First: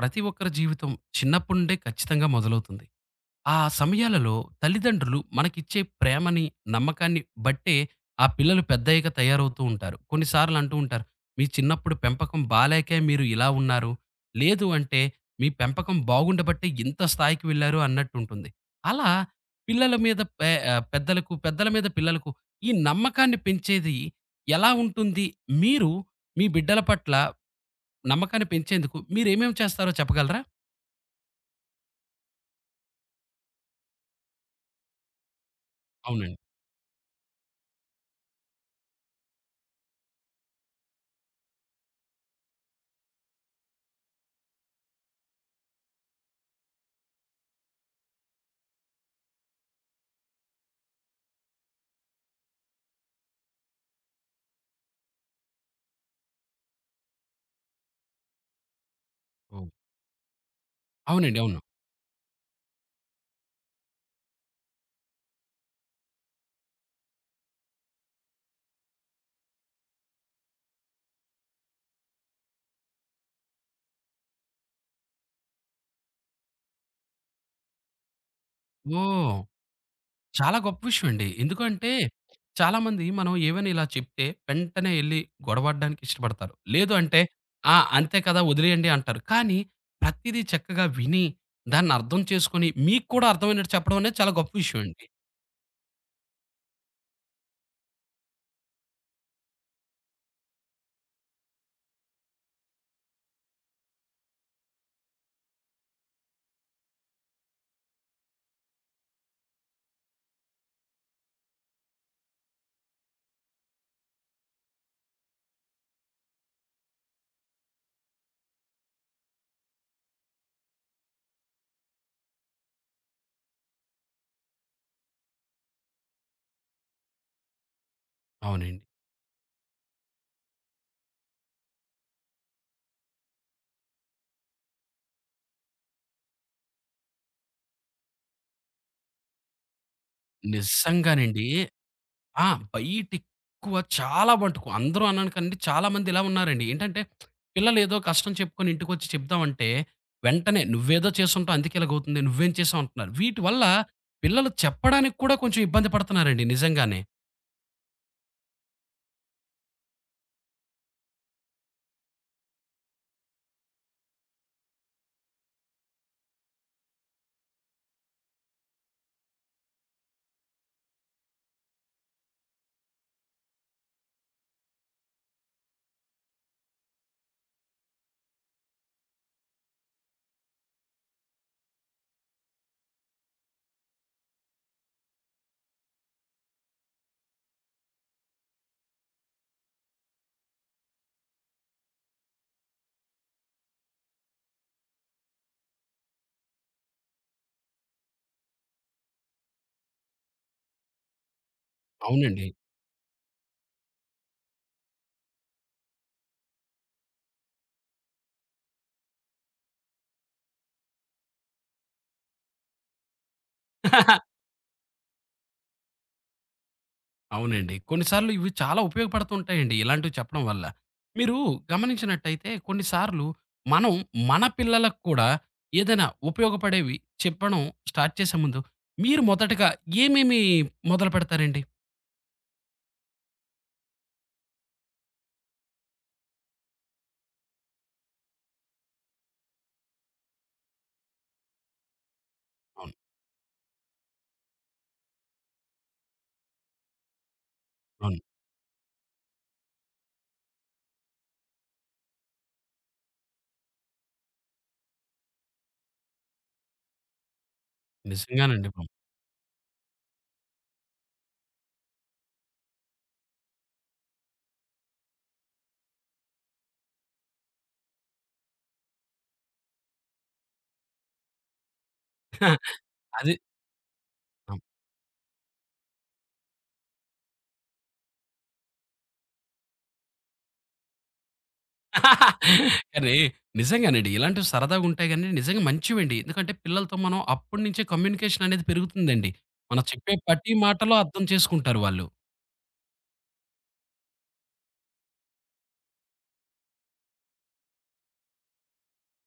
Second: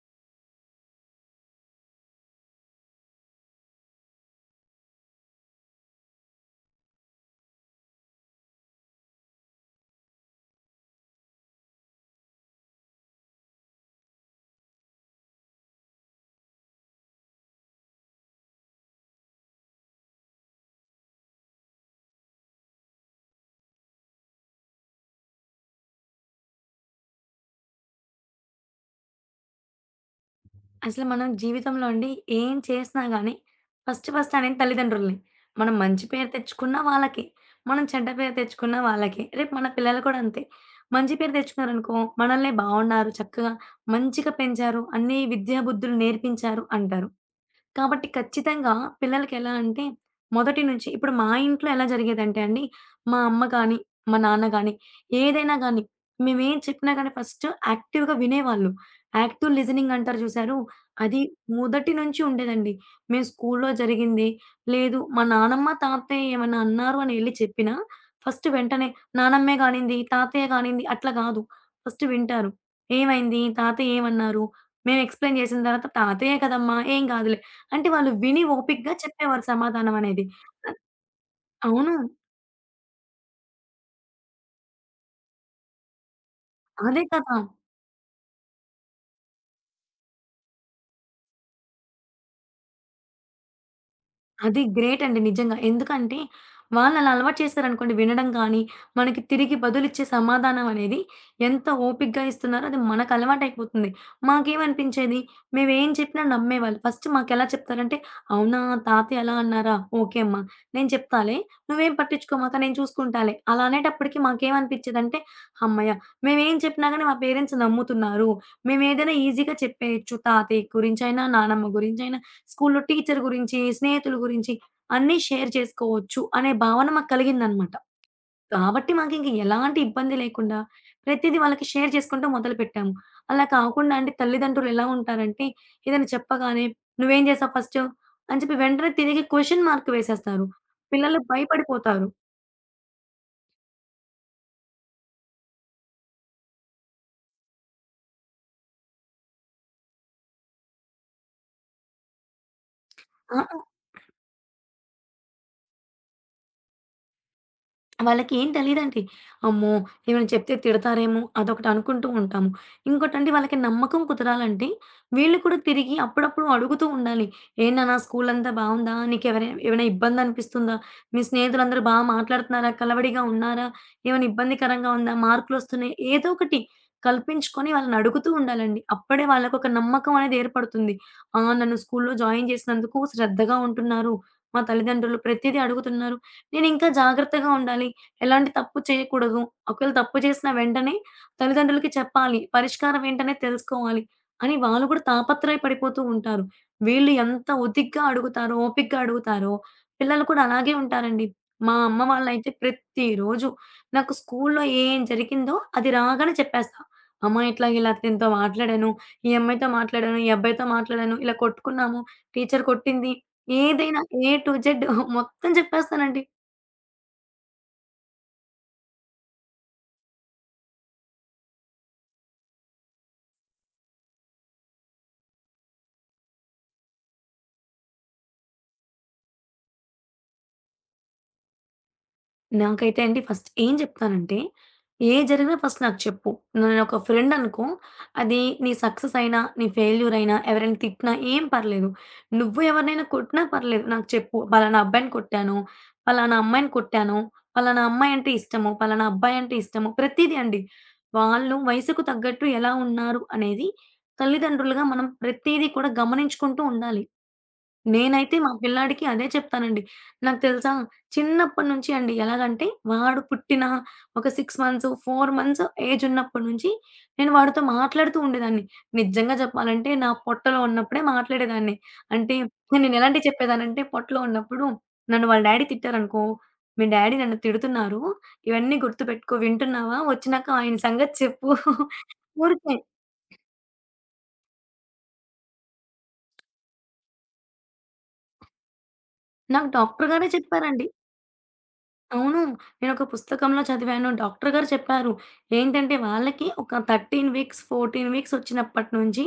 ప్రతి ఒక్కరి జీవితం చిన్నప్పటి నుండే ఖచ్చితంగా మొదలవుతుంది. ఆ సమయాలలో తల్లిదండ్రులు మనకిచ్చే ప్రేమని, నమ్మకాన్ని బట్టే ఆ పిల్లలు పెద్దయ్యాక తయారవుతూ ఉంటారు. కొన్నిసార్లు అంటూ ఉంటారు, "మీ చిన్నప్పుడు పెంపకం బాలేకే మీరు ఇలా ఉన్నారు. లేదు అంటే మీ పెంపకం బాగుండబట్టే ఇంత స్థాయికి వెళ్లారు" అన్నట్టు ఉంటుంది. అలా పిల్లల మీద పెద్దలకు, పెద్దల మీద పిల్లలకు ఈ నమ్మకాన్ని పెంచేది ఎలా ఉంటుంది? మీరు మీ బిడ్డల పట్ల నమ్మకాన్ని పెంచేందుకు మీరేమేమి చేస్తారో చెప్పగలరా? అసలు మనం జీవితంలో అండి ఏం చేసినా గానీ ఫస్ట్ ఫస్ట్ అనేది తల్లిదండ్రుల్ని. మనం మంచి పేరు అవునండి. తెచ్చుకున్నా వాళ్ళకే. మనం చెడ్డ పేరు తెచ్చుకున్నా వాళ్ళకే. రేపు మన పిల్లలు కూడా అంతే. మంచి పేరు తెచ్చుకున్నారనుకో మనల్నే బావున్నారు, చక్కగా మంచిగా పెంచారు, అన్ని విద్యా బుద్ధులు నేర్పించారు అంటారు. కాబట్టి ఖచ్చితంగా పిల్లలకెలా అంటే, మొదటి నుంచి ఇప్పుడు మా ఇంట్లో ఎలా జరిగేదంటే అండి, మా అమ్మ కానీ, మా నాన్న గానీ, ఏదైనా గానీ, మేమేం చెప్పినా గానీ ఫస్ట్ యాక్టివ్‌గా వినేవాళ్ళు. యాక్టివ్ ఓహ్! లిజనింగ్ అంటారు చూసారు, అది అవునండి. అవును. మొదటి నుంచి ఉండేదండి. మేము స్కూల్లో జరిగింది, లేదు మా నానమ్మ, తాతయ్య ఏమన్నా అన్నారు అని ఎళ్లి చెప్పినా, ఫస్ట్ వెంటనే నానమ్మే గానింది, తాతయ్య గానింది అట్లా గాదు. ఫస్ట్ వింటారు. ఏమైంది? తాతయ్య ఏమన్నారు? మేము ఎక్స్‌ప్లెయిన్ చేసిన తర్వాత, "తాతయ్యే కదమ్మా! ఏం కాదులే." అంటే వాళ్ళు విని ఓపికగా ఓహ్! చెప్పేవారు సమాధానం అనేది. చాలా ఆహ్, గొప్ప విషయం అండి. ఎందుకంటే అవును. చాలామంది మనం ఏవైనా ఇలా చెప్తే వెంటనే ఎళ్లి గొడవడడానికి ఇష్టపడతారు. లేదు అదే అంటే కదా! ఆ! అంతే కదా! వదిలేయండి అంటారు. కానీ ప్రతీదీ చక్కగా విని దాన్ని అర్థం చేసుకొని మీకు కూడా అర్థమైనట్టు చెప్పడం అనేది చాలా గొప్ప అది విషయం గ్రేట్ అండి. అండి నిజంగా. ఎందుకంటే, వాళ్ళలా అలవాటు చేశారనుకోండి వినడం కానీ, మనకి తిరిగి బదులిచ్చే సమాధానం అనేది ఎంత ఓపికగా ఇస్తున్నారో అది మనకలవాటయిపోతుంది. మాకేమనిపించేది, మేవేం చెప్పినా నమ్మేవాళ్ళు. ఫస్ట్ మాకెలా చెప్తారంటే, "అవునా! తాతయ్య అలా అన్నారా? ఓకే అమ్మా. నేను చెప్తాలే. నువ్వేం పట్టించుకోమాక. నేను చూసుకుంటాలే." అలా అనేటప్పటికి మాకేమనిపించేదంటే, హమ్మయ్య! మేమేం చెప్పినా గాని మా పేరెంట్స్ నమ్ముతున్నారు. మేమేదైనా ఈజీగా చెప్పేయొచ్చు. తాతయ్య గురించైనా, నానమ్మ గురించైనా స్కూలులో టీచర్ గురించి, స్నేహితుల గురించి అన్నీ షేర్ చేసుకోవచ్చు అనే భావన మాకు కలిగిందనమాట. అవునండి. కాబట్టి మాకింక ఎలాంటి ఇబ్బంది లేకుండా ప్రతీదీ వాళ్ళకి షేర్ చేసుకుంటూ మొదలుపెట్టాము. అలా కాకుండా అంటే తల్లిదండ్రులు ఎలా ఉంటారంటే ఏదైనా చెప్పగానే "నువ్వేం చేసావు ఫస్టు?" అని చెప్పి వెంటనే తిరిగి క్వెషన్ మార్క్ వేసేస్తారు. పిల్లలు నిజంగానండి. భయపడిపోతారు. ఆ! బయటెక్కువ చాలా మటుకు అందరూ అనను కానండి, చాలామంది ఇలా ఉన్నారండి. ఏంటంటే, పిల్లలేదో కష్టం చెప్పుకొని ఇంటికొచ్చి చెప్దామంటే, వెంటనే "నువ్వేదో చేసుంటావు అందుకే ఇలాగవుతుంది. నువ్వేం చేసావు" అంటున్నారు. వీటి ఆ! వల్ల పిల్లలు చెప్పడానికి కూడా కొంచెం ఇబ్బంది పడుతున్నారండి నిజంగానే. వాళ్ళకేం తెలీదండి. అమ్మో! ఏమైనా చెప్తే తిడతారేమో అదొకటి అనుకుంటూ ఉంటాము. ఇంకోటండి వాళ్ళకి నమ్మకం కుదరాలంటే వీళ్ళు కూడా తిరిగి అప్పుడప్పుడు అడుగుతూ ఉండాలి. "ఏం నాన్న స్కూల్ అంతా బావుందా? నీకెవరై ఏమైనా ఇబ్బంది అనిపిస్తుందా? మీ స్నేహితులందరూ బా మాట్లాడుతున్నారా? కలవడిగా ఉన్నారా? ఏమైనా ఇబ్బందికరంగా ఉందా? మార్కులొస్తున్నాయి" ఏదో ఒకటి కల్పించుకొని వాళ్ళని అడుగుతూ ఉండాలండి. అప్పుడే వాళ్ళకొక నమ్మకం అనేది ఏర్పడుతుంది. ఆ! నన్ను స్కూల్‌లో జాయిన్ చేసినందుకు శ్రద్ధగా ఉంటున్నారు. మా తల్లిదండ్రులు ప్రతీదీ అడుగుతున్నారు. నేనింకా జాగ్రత్తగా ఉండాలి. ఎలాంటి తప్పు చేయకూడదు. ఒకవేళ తప్పు చేసిన వెంటనే తల్లిదండ్రులకి చెప్పాలి. పరిష్కారం ఏంటనేది తెలుసుకోవాలి. అని వాళ్ళు కూడా తాపత్రయ పడిపోతూ ఉంటారు. వీళ్ళు ఎంత ఒతిగ్గా అడుగుతారో, ఓపికగా అడుగుతారో పిల్లలు కూడా అలాగే ఉంటారండి. మా అమ్మ అవునండి. వాళ్ళైతే ప్రతిరోజు నాకు స్కూలులో ఏం జరిగిందో అది రాగానే చెప్పేస్తా. అమ్మ ఇట్లా ఇలా దీనితో మాట్లాడాను, ఈ అమ్మాయితో మాట్లాడాను, ఈ అబ్బాయితో మాట్లాడాను, ఇలా కొట్టుకున్నాము, టీచర్ కొట్టింది. ఏదైనా ఏ టు జెడ్ మొత్తం చెప్పేస్తానండి. అవునండి. కొన్నిసార్లు ఇవి చాలా ఉపయోగపడుతుంటాయండి ఇలాంటివి చెప్పడం వల్ల. మీరు గమనించినట్టయితే కొన్నిసార్లు మనం మన పిల్లలకు కూడా ఏదైనా ఉపయోగపడేవి చెప్పడం స్టార్ట్ చేసే ముందు మీరు మొదటగా ఏమేమి మొదలు పెడతారండి? నాకైతే అండి ఫస్ట్ ఏం చెప్తానంటే, ఏది జరిగినా ఫస్ట్ నాకు చెప్పు. నేనొక ఫ్రెండ్ అనుకో, అది నీ సక్సెస్ అయినా, నీ ఫెయిల్యూర్ అయినా, ఎవరైనా తిట్టినా ఏం పర్లేదు. నువ్వు అవును. ఎవరినైనా కొట్టినా పర్లేదు నాకు చెప్పు. పలానా అబ్బాయిని కొట్టాను, పలానా అమ్మాయిని కొట్టాను, పలానా అమ్మాయి అవును. అంటే ఇష్టము, పలానా అబ్బాయి అంటే ఇష్టము. ప్రతీది అండి. వాళ్ళు వయసుకు తగ్గట్టు ఎలా ఉన్నారు అనేది తల్లిదండ్రులుగా మనం ప్రతీదీ కూడా గమనించుకుంటూ ఉండాలి. నేనైతే మా నిజంగానండి బాబు. పిల్లాడికి అదే చెప్తానండి. నాకు తెలుసా చిన్నప్పటి నుంచి అండి ఎలాగంటే వాడు పుట్టిన ఒక 6 మంత్స్, 4 మంత్స్ ఏజ్ ఉన్నప్పటి నుంచి నేను వాడితో మాట్లాడుతూ ఉండేదాన్ని. నిజంగా చెప్పాలంటే నా పొట్టలో ఉన్నప్పుడే మాట్లాడేదాన్ని. అంటే నేను ఎలాంటివి అది చెప్పేదానంటే పొట్టలో అవును. ఉన్నప్పుడు నన్ను వాళ్ళ డ్యాడీ తిట్టారనుకో, "మీ డ్యాడీ నన్ను తిడుతున్నారు. ఇవన్నీ గుర్తుపెట్టుకో వింటున్నావా? వచ్చినాక ఆయన సంగతి చెప్పు." ఊరికే కానీ నిజంగానండి. ఇలాంటివి సరదాగా ఉంటాయి గానీ నిజంగా మంచివండి. ఎందుకంటే పిల్లలతో మనం అప్పటి నుంచే కమ్యూనికేషన్ అనేది పెరుగుతుందండి. నాకు మనం డాక్టర్ చెప్పే గారే ప్రతి చెప్పారండి. మాటలో అర్థం చేసుకుంటారు వాళ్ళు. అవును. నేనొక పుస్తకంలో చదివాను. డాక్టర్ గారు చెప్పారు. ఏంటంటే వాళ్ళకి ఒక 13 వీక్స్, 14 వీక్స్ వచ్చినప్పటి నుంచి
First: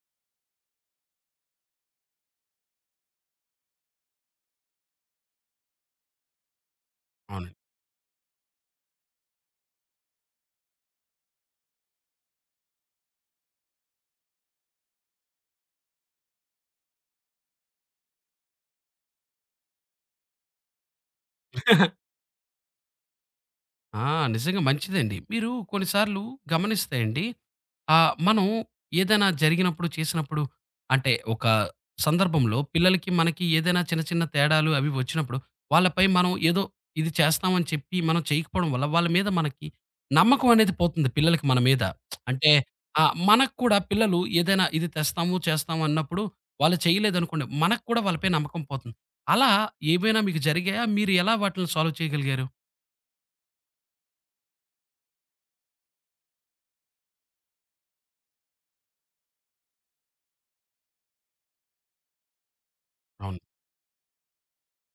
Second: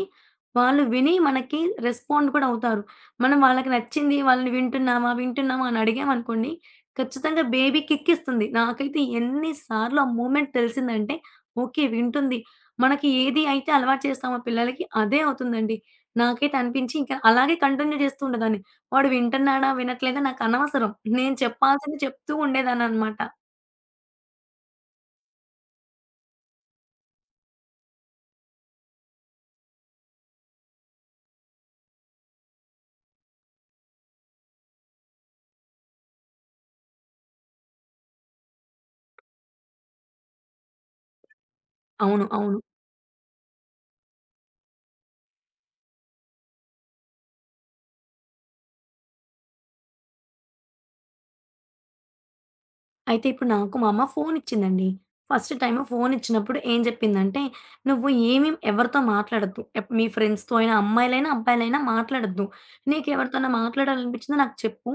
వాళ్ళు విని మనకి రెస్పాండ్ కూడా అవుతారు. మనం వాళ్ళకి నచ్చింది వాళ్ళని వింటున్నామా, వింటున్నామా అని అడిగామనుకోండి ఖచ్చితంగా అవును. బేబీ కిక్ ఇస్తుంది. నాకైతే ఎన్ని సార్లు ఆ మూవ్‌మెంట్ తెలిసిందంటే ఓకే. వింటుంది. మనకి ఏది అయితే అలవాటు చేస్తామో పిల్లలకి అదే అవుతుందండి. నాకైతే అనిపించి ఇంకా అలాగే కంటిన్యూ చేస్తూ ఉండేదాన్ని. వాడు వింటున్నాడా? వినట్లేదా? నాకనవసరం. నేను చెప్పాల్సింది చెప్తూ ఉండేదాన్ననమాట. ఆ! నిజంగా మంచిదండి. మీరు కొన్నిసార్లు గమనిస్తే అండి, మనం ఏదైనా జరిగినప్పుడు, చేసినప్పుడు అంటే ఒక సందర్భంలో పిల్లలకి, మనకి ఏదైనా చిన్న చిన్న తేడాలు అవి వచ్చినప్పుడు, వాళ్ళపై మనం ఏదో ఇది చేస్తామని చెప్పి మనం చేయకపోవడం వల్ల, వాళ్ళ మీద మనకి నమ్మకం అనేది పోతుంది పిల్లలకి మన మీద. అవును. అంటే అవును. మనకు కూడా పిల్లలు ఏదైనా ఇది తెస్తాము, చేస్తాము అన్నప్పుడు వాళ్ళు చేయలేదనుకోండి, మనకు కూడా వాళ్ళపై నమ్మకం పోతుంది. అలా ఏవైనా మీకు జరిగాయా? మీరు ఎలా వాటిల్ని సాల్వ్ చేయగలిగారు? అయితే ఇప్పుడు నాకు మా అమ్మ ఫోనిచ్చిందండి. ఫస్ట్ టైము ఫోనిచ్చినప్పుడు ఏం జెప్పిందంటే, "నువ్వు ఏమి ఎవరితో మాట్లాడొద్దు. మీ ఫ్రెండ్స్‌తో అయినా, అమ్మాయిలైనా, అబ్బాయిలైనా మాట్లాడొద్దు. అవును. నీకెవరితోనా మాట్లాడాలనిపిచ్చిందో నాకు చెప్పు.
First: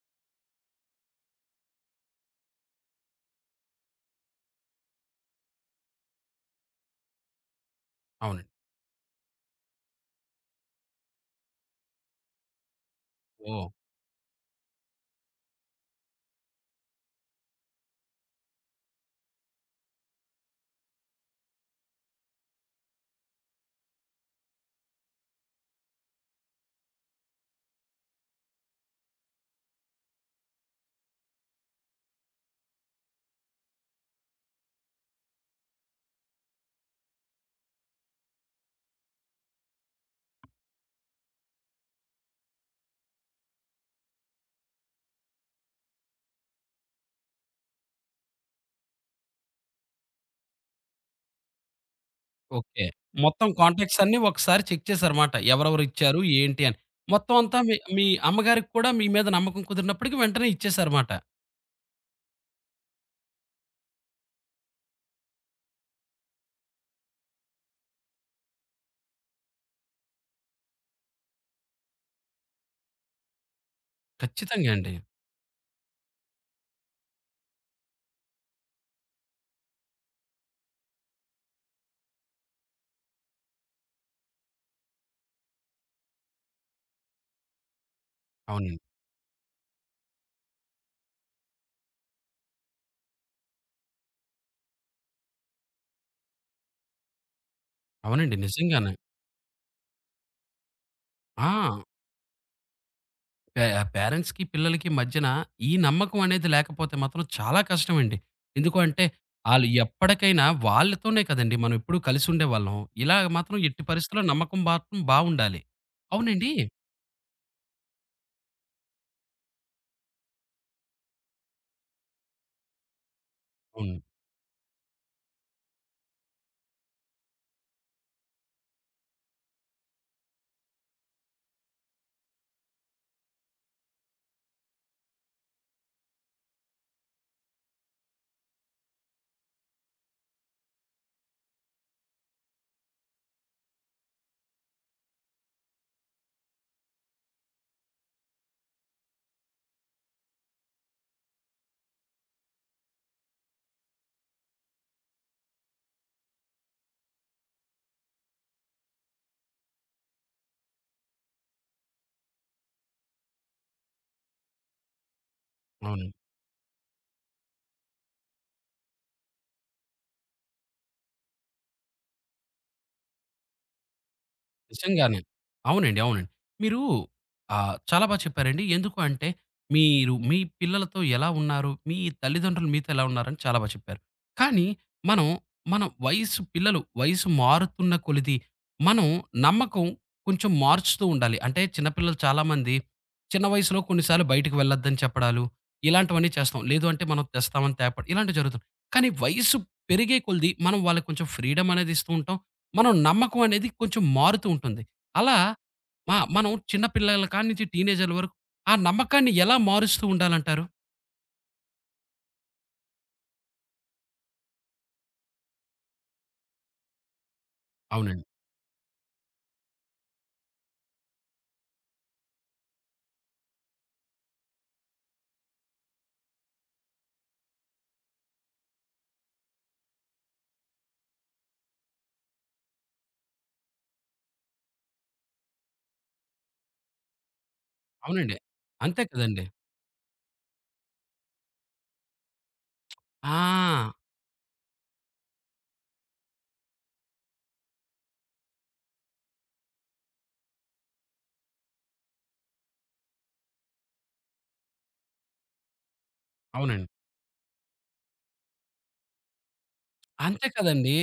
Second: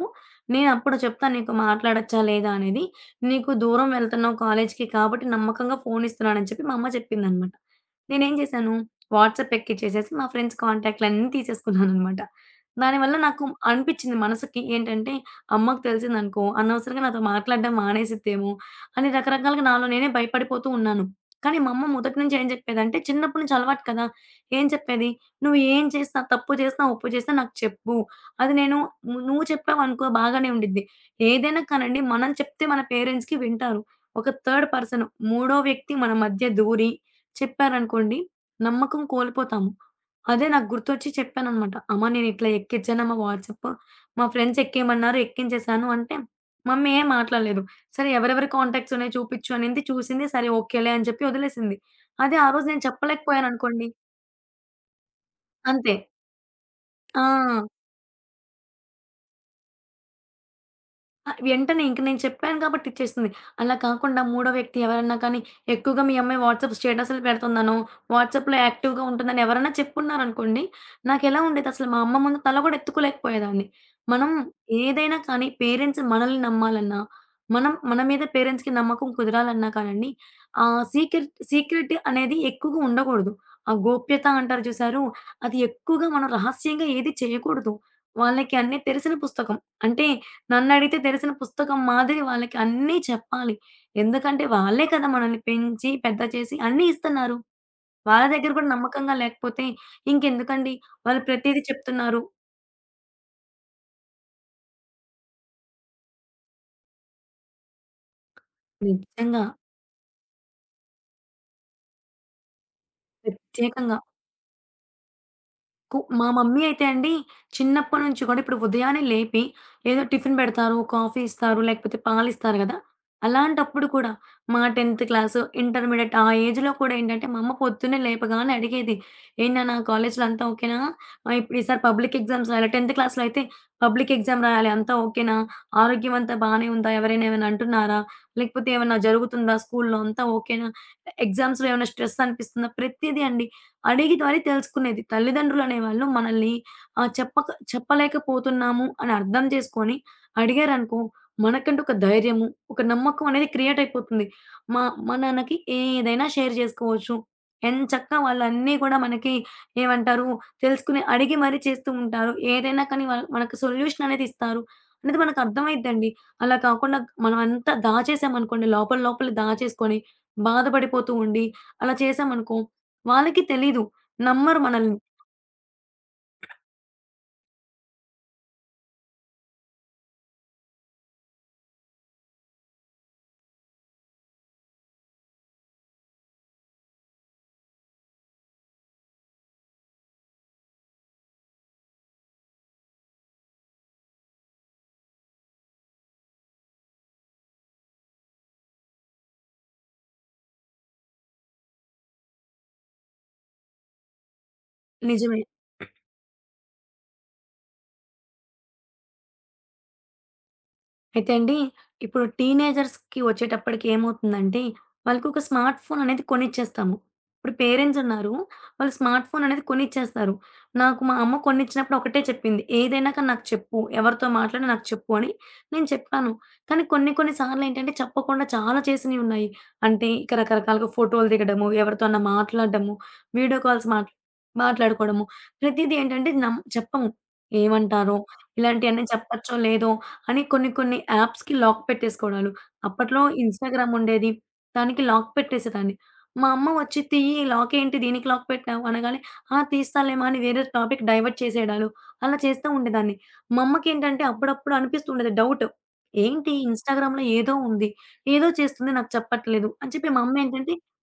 నేనప్పుడు చెప్తాను నీకు మాట్లాడొచ్చా, లేదా అనేది. నీకు దూరం వెళ్తున్నావు కాలేజికి కాబట్టి నమ్మకంగా ఫోనిస్తున్నానని" చెప్పి మా అమ్మ చెప్పిందనమాట. నేనేం అవును. జేశాను, వాట్సాప్ ఎక్కిచ్చేసేసి మా ఫ్రెండ్స్ కాంటాక్ట్‌లన్నీ తీసేసుకున్నాననమాట. దానివల్ల నాకు ఓహ్! అనిపిచ్చింది మనసుకి ఏంటంటే అమ్మకి తెలిసిందనుకో, అనవసరంగా నాతో మాట్లాడడం మానేసిద్దేమో అని రకరకాలుగా నాలో నేనే భయపడిపోతూ ఉన్నాను. కానీ మా అమ్మ మొదటి నుంచి ఏం చెప్పేదంటే, చిన్నప్పటి నుంచి అలవాటు కదా! ఏం చెప్పేది, "నువ్వు ఏం చేసినా, తప్పు చేసినా, ఒప్పు చేసినా నాకు చెప్పు. అది నేను నువ్వు చెప్పావనుకో బాగానే ఉండిద్ది." ఏదైనా కానండి మనం చెప్తే మన పేరెంట్స్‌కి వింటారు. ఒక థర్డ్ పర్సన్ మూడో వ్యక్తి మన మధ్య దూరి చెప్పారనుకోండి, నమ్మకం కోల్పోతాము. అదే నాకు గుర్తొచ్చి చెప్పాననమాట. అమ్మ నేనిట్లా ఎక్కిచ్చానమ్మ వాట్సాప్. మా ఫ్రెండ్స్ ఎక్కేయమన్నారు. ఎక్కించేశాను అంటే, మమ్మీ ఏం మాట్లాడలేదు. సరే ఎవరెవరి కాంటాక్ట్స్ ఉన్నాయో చూపిచ్చు అనింది. చూసింది. సరే ఓకేలే అని చెప్పి వదిలేసింది. అదే ఆ రోజు నేను ఓకే. మొత్తం చెప్పలేకపోయాననుకోండి కాంటాక్ట్స్ అన్నీ ఒకసారి చెక్ చేసారమాట. ఎవరెవరు అంతే. ఇచ్చారు? ఏంటి అని? ఆ! మొత్తం అంతా మీ మీ అమ్మగారికి కూడా మీ మీద నమ్మకం కుదిరినప్పటికి వెంటనే ఇచ్చేసారమాట. ఆ! వెంటనే ఇంక నేను చెప్పాను కాబట్టి ఇచ్చేసింది. అలా కాకుండా మూడో వ్యక్తి ఎవరన్నా కానీ, ఎక్కువగా మీ అమ్మాయి వాట్సాప్ స్టేటస్‌లు పెడుతుందనో, వాట్సాప్‌లో యాక్టివ్‌గా ఉంటుందని ఎవరన్నా చెప్పున్నారనుకోండి, నాకెలా ఉండేదసలు మా అమ్మ ముందు తల కూడా ఎత్తుకోలేకపోయేదాన్ని. మనం ఖచ్చితంగా అండి. ఏదైనా కానీ పేరెంట్స్ మనల్ని నమ్మాలన్నా, మనం మన మీద పేరెంట్స్‌కి నమ్మకం కుదరాలన్నా కానండి, సీక్రెట్ సీక్రెట్ అనేది ఎక్కువగా ఉండకూడదు. ఆ గోప్యత అంటారు చూసారు, అది ఎక్కువగా మనం రహస్యంగా ఏది చేయకూడదు. వాళ్ళకి అన్నీ అవునండి. తెలిసిన పుస్తకం. అంటే నన్నడిగితే తెలిసిన పుస్తకం మాదిరి వాళ్ళకి అన్నీ చెప్పాలి. ఎందుకంటే వాళ్ళే కదా మనల్ని పెంచి, పెద్ద చేసి అన్నీ ఇస్తున్నారు. వాళ్ళ అవునండి. దగ్గర కూడా నిజంగానే. నమ్మకంగా లేకపోతే ఇంకెందుకండి? వాళ్ళు ప్రతీదీ ఆ! చెప్తున్నారు. పే పేరెంట్స్‌కి, పిల్లలకి మధ్యన ఈ నమ్మకం అనేది లేకపోతే మాత్రం చాలా కష్టమండి. ఎందుకు అంటే నిజంగా. ఆళ్ళు ఎప్పటికైనా వాళ్ళతోనే కదండీ మనం ఎప్పుడూ కలిసి ఉండేవాళ్ళం. ఇలా మాత్రం ఎట్టి ప్రత్యేకంగా. పరిస్థితిలో నమ్మకం మాత్రం బావుండాలి. మా అవునండి. మమ్మీ అయితే అండి, చిన్నప్పటి నుంచి కూడా ఇప్పుడు ఉదయాన్నే లేపి ఏదో టిఫిన్ పెడతారు, కాఫీ ఇస్తారు, లేకపోతే పాలిస్తారు గదా! అలాంటప్పుడు అవును. కూడా మా 10థ్ క్లాసు, ఇంటర్మీడియేట్ ఆ ఏజ్‌లో కూడా ఏంటంటే, మా అమ్మ పొద్దున్నే లేపగానే అడిగేది. "ఏం నాన్న కాలేజ్‌లో అంతా ఓకేనా? ఇప్పుడు ఈసారి పబ్లిక్ ఎగ్జామ్స్ రాయాలి" 10థ్ క్లాస్‌లో అయితే పబ్లిక్ ఎగ్జామ్ రాయాలి. "అంతా ఓకేనా? ఆరోగ్యం అంతా బానే ఉందా? ఎవరైనా ఏమైనా అంటున్నారా? లేకపోతే ఏమన్నా జరుగుతుందా స్కూల్‌లో? అంతా ఓకేనా? ఎగ్జామ్స్‌లో ఏమైనా స్ట్రెస్ అనిపిస్తుందా?" ప్రతీదీ అండి. అడిగి మరి తెలుసుకునేది. తల్లిదండ్రులనేవాళ్ళు మనల్ని చెప్పలేకపోతున్నాము అని అర్థం చేసుకొని అడిగారనుకో, మనకంటూ ఒక ధైర్యము, ఒక నమ్మకం అనేది క్రియేట్ అయిపోతుంది. మా మా నాన్నకి ఏదైనా షేర్ చేసుకోవచ్చు. ఎంచక్కా వాళ్ళన్నీ కూడా మనకి ఏమంటారు తెలుసుకుని అడిగి మరీ చేస్తూ ఉంటారు. ఏదైనా కానీ వాళ్ళ మనకు సొల్యూషన్ అనేది ఇస్తారు. అనేది మనకు అవును. అర్థమైద్దండి. అలా కాకుండా మనం అంతా దాచేసామనుకోండి లోపల లోపల దాచేసుకొని బాధపడిపోతూ ఉండి అలా చేశామనుకో వాళ్ళకి తెలీదు. నమ్మరు మనల్ని. నిజంగానే. అవునండి. అవునండి. మీరు చాలా బా చెప్పారండి. ఎందుకు అంటే, మీరు మీ పిల్లలతో ఎలా ఉన్నారు? మీ తల్లిదండ్రులు మీతో ఎలా ఉన్నారని చాలా బా చెప్పారు. కానీ మనం, మన వయసు పిల్లలు వయసు మారుతున్న కొలిది మనం నమ్మకం కొంచెం మార్చుతూ ఉండాలి. అంటే చిన్న పిల్లలు చాలామంది చిన్న వయసులో కొన్నిసార్లు బయటికి వెళ్ళొద్దని చెప్పడాలు, ఇలాంటివన్నీ చేస్తాం. లేదు అంటే మనం తెస్తామని తేప ఇలాంటివి జరుగుతుంది. కానీ వయసు పెరిగే కొలిది మనం వాళ్ళకి కొంచెం ఫ్రీడమ్ అనేది ఇస్తూ ఉంటాం. మనం నమ్మకం అనేది కొంచెం మారుతూ ఉంటుంది. అలా నిజమే. మనం చిన్న పిల్లల కాడ్నుంచి టీనేజర్ల వరకు ఆ నమ్మకాన్ని ఎలా మారుస్తూ ఉండాలంటారు? అయితే అండి, ఇప్పుడు టీనేజర్స్‌కి వచ్చేటప్పటికి ఏమవుతుందంటే, వాళ్ళకొక స్మార్ట్ ఫోన్ అనేది కొనిచ్చేస్తాము. ఇప్పుడు పేరెంట్స్ అవునండి. ఉన్నారు. వాళ్ళు స్మార్ట్ ఫోన్ అనేది కొనిచ్చేస్తారు. నాకు మా అమ్మ కొనిచ్చినప్పుడు ఒకటే చెప్పింది. "ఏదైనాక నాకు చెప్పు. ఎవరితో మాట్లాడినా నాకు చెప్పు" అని నేను చెప్పాను. కానీ కొన్ని కొన్ని సార్లేంటంటే చెప్పకుండా చాలా చేసినయి ఉన్నాయి. అంటే ఇక రకరకాలుగా ఫోటోలు దిగడము, ఎవరితో అన్నా మాట్లాడడము, వీడియో కాల్స్ మాట్లాడుకోవడము. ప్రతీది ఏంటంటే చెప్పము. ఏమంటారో, అవునండి. ఇలాంటియన్నీ అంతే కదండీ. చెప్పచ్చో లేదో అని కొన్ని కొన్ని యాప్స్‌కి లాక్ పెట్టేసుకోవడాలు. అప్పట్లో ఆ! ఇన్‌స్టాగ్రామ్ ఉండేది. దానికి లాక్ పెట్టేసేదాన్ని. మా అమ్మ వచ్చి "తియ్యి లాక్ ఏంటి దీనికి లాక్ పెట్టావు" అనగానే, "ఆ! తీస్తాలేమా" అని వేరే టాపిక్ డైవర్ట్ చేసేయడాలు అలా చేస్తూ ఉండేదాన్ని. మా అమ్మకేంటంటే అప్పుడప్పుడు అనిపిస్తుండేది డౌట్. ఏంటి అవునండి. ఇన్‌స్టాగ్రామ్‌లో ఏదో ఉంది. ఏదో చేస్తుంది నాకు చెప్పట్లేదు అని చెప్పి మా అమ్మ అంతే ఏంటంటే కదండీ.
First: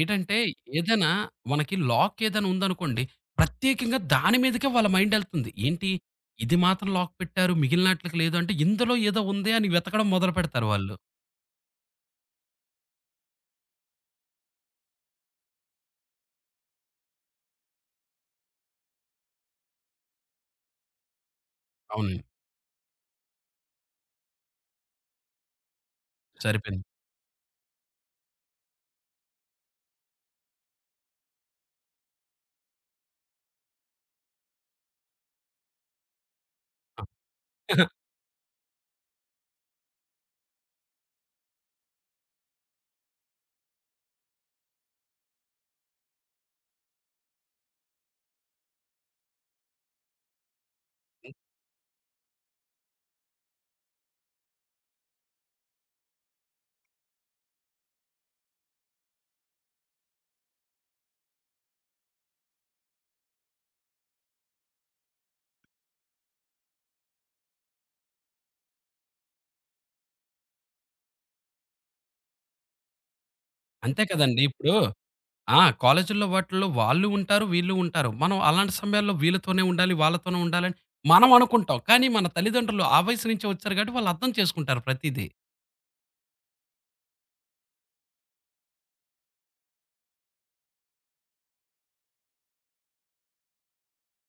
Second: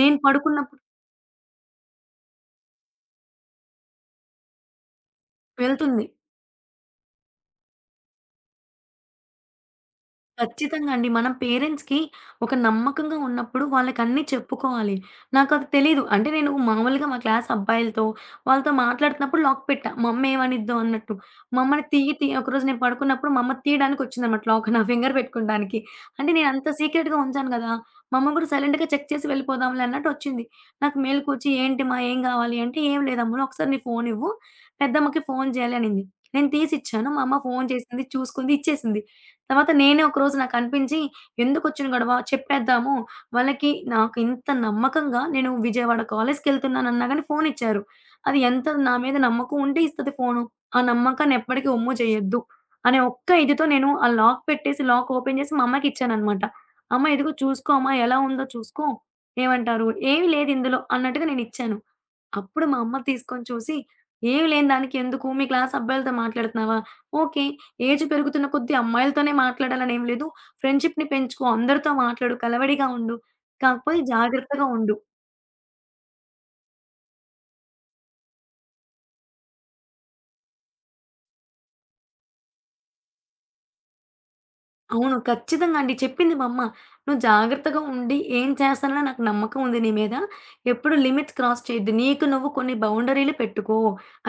నేను పడుకున్నప్పుడు ఏదైనా మనకి లాక్ ఏదైనా ఉందనుకోండి, ప్రత్యేకంగా దాని మీదకే వాళ్ళ మైండెళ్తుంది. ఏంటి వెళ్తుంది. ఇది మాత్రం లాక్ పెట్టారు. మిగిలినాట్లికి లేదు అంటే ఇందులో ఏదో ఉంది అని వెతకడం మొదలు పెడతారు ఖచ్చితంగా వాళ్ళు. అండి. మనం పేరెంట్స్‌కి ఒక నమ్మకంగా ఉన్నప్పుడు వాళ్ళకన్నీ చెప్పుకోవాలి. నాకది తెలీదు. అంటే నేను మామూలుగా మా క్లాస్ అబ్బాయిలతో, వాళ్ళతో మాట్లాడుతున్నప్పుడు లాక్ పెట్టా. మా అమ్మ ఏమనిద్దో అన్నట్టు. మా అమ్మని తీయి అవునండి. తీయి ఒకరోజు నేను పడుకున్నప్పుడు మా అమ్మ తీయడానికొచ్చిందన్నమాట లాక్ నా ఫింగర్ పెట్టుకోడానికి. అంటే నేనంత సరిపోయింది. సీక్రెట్‌గా ఉంచాను గదా! మా అమ్మ గూడా సైలెంట్‌గా చెక్ చేసి వెళ్ళిపోదాంలే అన్నట్టొచ్చింది. నాకు మేలుకొచ్చి ఏంటిమా ఏం గావాలి అంటే, "ఏం లేదమ్ములు ఒకసారి నీ ఫోనివ్వు పెద్దమ్మకి ఫోను జేయాలి" అనింది. నేను ఆ! తీసిచ్చాను. మా అమ్మ ఫోను చేసింది, చూసుకుంది, ఇచ్చేసింది. తర్వాత నేనే ఒకరోజు నాకనిపించి, ఎందుకొచ్చిన గొడవ చెప్పేద్దాము. వాళ్ళకి నాకు ఇంత నమ్మకంగా నేను విజయవాడ కాలేజ్‌కెళ్తున్నానన్నా గాని ఫోనిచ్చారు. అది ఎంత నా మీద నమ్మకం ఉంటే ఇస్తది ఫోను. ఆ నమ్మకాన్ని ఎప్పటికి ఒమ్ము చేయొద్దు అనే ఒక్క ఇదితో నేను ఆ లాక్ పెట్టేసి, లాక్ ఓపెన్ చేసి మా అమ్మకిచ్చాననమాట. అమ్మ ఇదిగో చూసుకో అమ్మ ఎలా ఉందో చూసుకో. ఏమంటారు? ఏమి లేదు ఇందులో అన్నట్టుగా నేనిచ్చాను. అప్పుడు మా అమ్మ తీసుకొని చూసి, "ఏమి లేని దానికి ఎందుకు? మీ క్లాస్ అబ్బాయిలతో మాట్లాడుతున్నావా? ఓకే. ఏజ్ పెరుగుతున్న కొద్దీ అమ్మాయిలతోనే మాట్లాడాలని ఏం లేదు. ఫ్రెండ్‌షిప్‌ని పెంచుకో, అందరితో మాట్లాడు, కలవడిగా ఉండు. కాకపోతే అంతే కదండీ. జాగ్రత్తగా ఇప్పుడు ఉండు. ఆ! కాలేజీల్లో వాటిల్లో వాళ్ళు ఉంటారు, వీళ్ళు ఉంటారు. మనం అలాంటి సమయాల్లో వీళ్ళతోనే ఉండాలి, వాళ్ళతోనే ఉండాలని మనం అనుకుంటాం. కానీ మన తల్లిదండ్రులు ఆ వయసు నుంచే వచ్చారు కాబట్టి వాళ్ళు అర్థం చేసుకుంటారు అవును. ప్రతీదీ. ఖచ్చితంగా అండి. చెప్పింది మా అమ్మ. "నువ్వు జాగ్రత్తగా ఉండి ఏం చేస్తానని నాకు నమ్మకం ఉంది నీ మీద. ఎప్పుడు లిమిట్స్ క్రాస్ చేయొద్దు. నీకు నువ్వు కొన్ని బౌండరీలు పెట్టుకో.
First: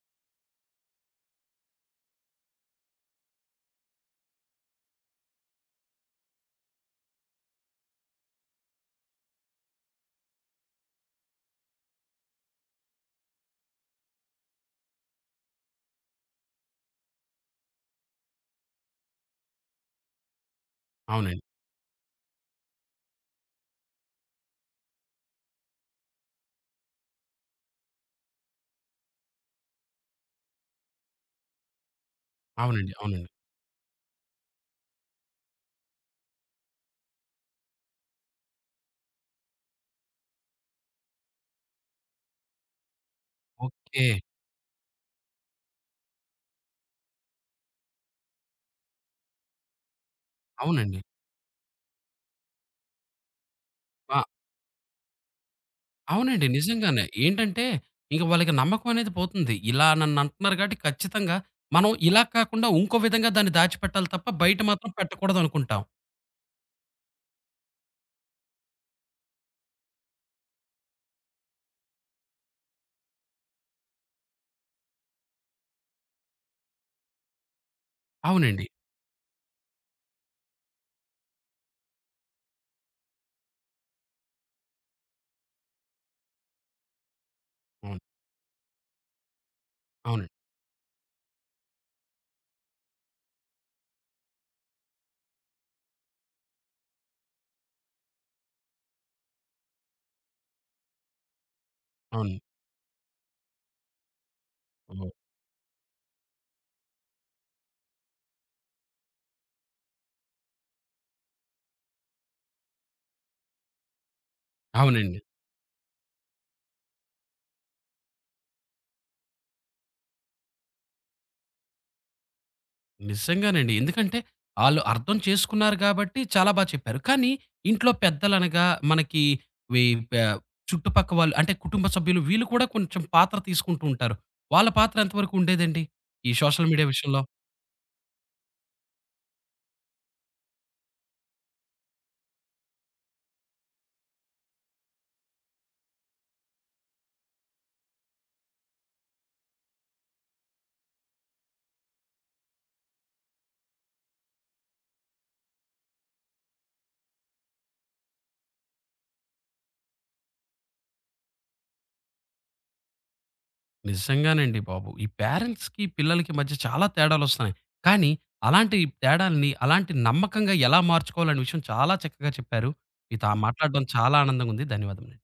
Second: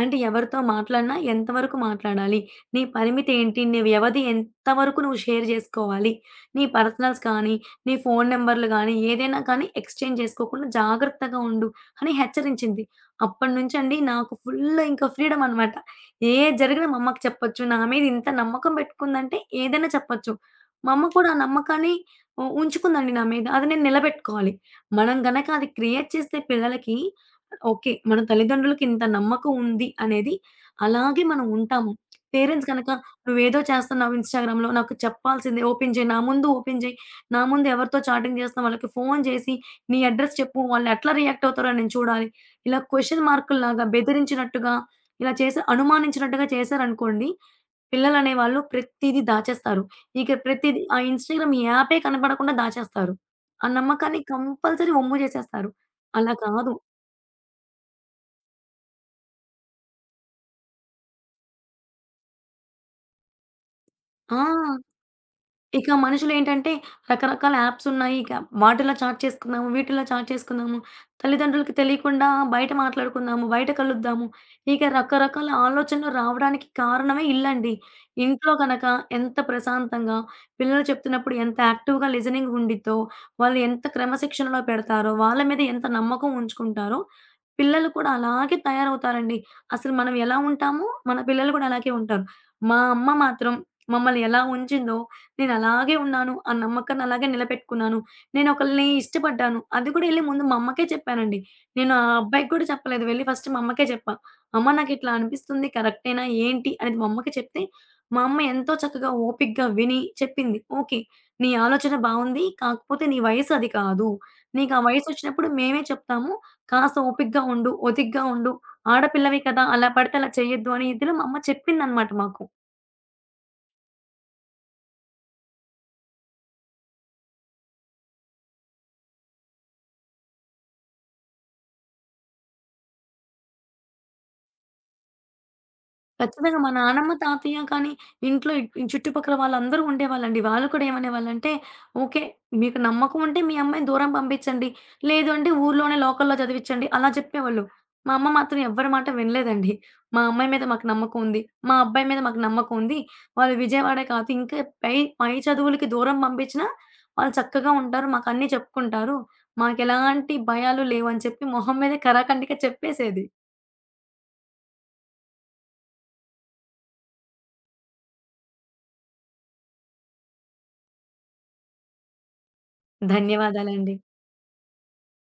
అంటే ఎవరితో మాట్లాడినా ఎంతవరకు మాట్లాడాలి? నీ పరిమితి ఏంటి? నీ వ్యవధి ఎంతవరకు నువ్వు షేర్ చేసుకోవాలి? నీ పర్సనల్స్ కానీ, నీ ఫోను నంబర్‌లు గానీ, ఏదైనా కానీ ఎక్స్‌చేంజ్ చేసుకోకుండా జాగ్రత్తగా ఉండు" అని హెచ్చరించింది. అప్పటినుంచండి నాకు ఫుల్ ఇంకా ఫ్రీడమ్ అనమాట. ఏది జరిగినా మా అమ్మకి చెప్పొచ్చు. నా మీద ఇంత నమ్మకం పెట్టుకుందంటే ఏదైనా చెప్పొచ్చు. మా అమ్మ కూడా ఆ అవునండి. నమ్మకాన్ని ఉంచుకుందండి నా మీద. అది నేను నిలబెట్టుకోవాలి. మనం గనక అది క్రియేట్ చేస్తే పిల్లలకి ఓకే. మన తల్లిదండ్రులకి ఇంత నమ్మకం ఉంది అనేది అలాగే మనం ఉంటాము. పేరెంట్స్ గనక అవునండి. అవునండి. "నువ్వేదో చేస్తున్నావు ఇన్‌స్టాగ్రామ్‌లో నాకు చెప్పాల్సిందే ఓపెన్ చేయి. నా ముందు ఓపెన్ చేయి. నా ముందు ఎవరితో చాటింగ్ చేస్తున్నావు వాళ్ళకి ఫోను చేసి నీ అడ్రెస్ చెప్పు. వాళ్ళు ఎట్లా రియాక్ట్ అవుతారో నేను చూడాలి." ఇలా క్వెషన్ మార్కుల్లాగా ఓకే. బెదిరించినట్టుగా ఇలా చేసి అనుమానించినట్టుగా చేశారనుకోండి పిల్లలనేవాళ్ళు ప్రతీదీ దాచేస్తారు. ఇక ప్రతీదీ ఆ అవునండి. ఇన్‌స్టాగ్రామ్ యాపే కనపడకుండా దాచేస్తారు. ఆ నమ్మకాన్ని ఆ! కంపల్సరీ ఒమ్ము జేసేస్తారు. అలా అవునండి. కాదు. నిజంగానే. ఏంటంటే ఇంక వాళ్ళకి నమ్మకం అనేది పోతుంది. ఇలా నన్నంటున్నారు కాబట్టి ఖచ్చితంగా మనం ఇలా కాకుండా ఇంకో విధంగా దాన్ని దాచిపెట్టాలి తప్ప బయట ఆ! మాత్రం పెట్టకూడదనుకుంటాం. ఇక మనుషులేంటంటే రకరకాల యాప్స్ ఉన్నాయి. ఇక వాటిలో చాట్ చేసుకుందాము, వీటిలో చాట్ చేసుకుందాము. తల్లిదండ్రులకి తెలియకుండా బయట మాట్లాడుకుందాము, బయట కలుద్దాము. ఇక రకరకాల ఆలోచనలు రావడానికి కారణమే ఇల్లండి. ఇంట్లో అవునండి. గనక ఎంత ప్రశాంతంగా పిల్లలు చెప్తున్నప్పుడు ఎంత యాక్టివ్‌గా లిజనింగ్ ఉండిద్దో, వాళ్ళు ఎంత క్రమశిక్షణలో పెడతారో, వాళ్ళ మీద ఎంత నమ్మకం ఉంచుకుంటారో, పిల్లలు అవును. కూడా అలాగే తయారవుతారండి. అసలు మనం అవునండి. ఎలా ఉంటామో, మన పిల్లలు కూడా అలాగే ఉంటారు. మా అమ్మ మాత్రం మమ్మల్ని ఎలా ఉంచిందో నేనలాగే ఉన్నాను. ఆ నమ్మకాన్ని అలాగే నిలబెట్టుకున్నాను. నేనొకళ్ళని ఇష్టపడ్డాను. అది కూడా ఎళ్లి ముందు మా అమ్మకే చెప్పానండి. నేను ఆ అవును. అబ్బాయికి కూడా చెప్పలేదు. వెళ్లి ఫస్ట్ మా అమ్మకే చెప్పా. అమ్మ ఓహ్! నాకిట్లా అనిపిస్తుంది. కరెక్టేనా ఏంటి అనేది మా అమ్మకి చెప్తే, మా అమ్మ ఎంతో చక్కగా ఓపికగా విని చెప్పింది. ఓకే. నీ ఆలోచన బావుంది. కాకపోతే నీ వయసు అది కాదు. నీకు ఆ అవునండి. వయసొచ్చినప్పుడు మేమే చెప్తాము. కాస్త ఓపికగా ఉండు. ఒదిగ్గా ఉండు. ఆడపిల్లవి కదా! అలా పడితే అలా చేయొద్దు అని ఇదిలో మా అమ్మ చెప్పిందన్నమాట మాకు. నిజంగానండి. ఎందుకంటే, ఆళ్ళు అర్థం చేసుకున్నారు గాబట్టి చాలా బా చెప్పారు. కానీ ఇంట్లో పెద్దలనగా మనకి వి పే చుట్టుపక్క వాళ్ళు అంటే కుటుంబ సభ్యులు వీళ్ళు కూడా కొంచెం పాత్ర తీసుకుంటూ ఉంటారు. వాళ్ళ పాత్ర ఎంత వరకు ఉండేదండి? ఈ ఖచ్చితంగా. సోషల్ మా మీడియా నానమ్మ, విషయంలో? తాతయ్య కానీ ఇంట్లో ఈ చుట్టుపక్కల వాళ్ళందరూ ఉండేవాళ్ళండి. వాళ్ళు కూడా ఏమనేవాళ్ళంటే, "ఓకే. మీకు నమ్మకం ఉంటే మీ అమ్మాయిని దూరం పంపించండి. లేదు అంటే ఊర్లోనే లోకల్‌లో చదివించండి" అలా చెప్పేవాళ్ళు. మా అమ్మ మాత్రం ఎవ్వరి మాట వినలేదండి. మా అమ్మాయి మీద మాకు నమ్మకం ఉంది. మా అబ్బాయి మీద మాకు నమ్మకం ఉంది. వాళ్ళు విజయవాడే కాదు ఇంకా పై పై చదువులకి దూరం పంపించినా వాళ్ళు చక్కగా ఉంటారు. మాకు అన్నీ చెప్పుకుంటారు. మాకెలాంటి భయాలు లేవు అని చెప్పి మొహం మీద కరాకండిగా చెప్పేసేది. నిజంగానండి బాబు. ఈ పేరెంట్స్‌కి, పిల్లలకి మధ్య చాలా తేడాలొస్తున్నాయి. కానీ అలాంటి తేడాల్ని, అలాంటి నమ్మకంగా ఎలా మార్చుకోవాలనే విషయం చాలా చక్కగా చెప్పారు. మీతో ఆ మాట్లాడడం ధన్యవాదాలండి. చాలా ఆనందంగా ఉంది. ధన్యవాదములు.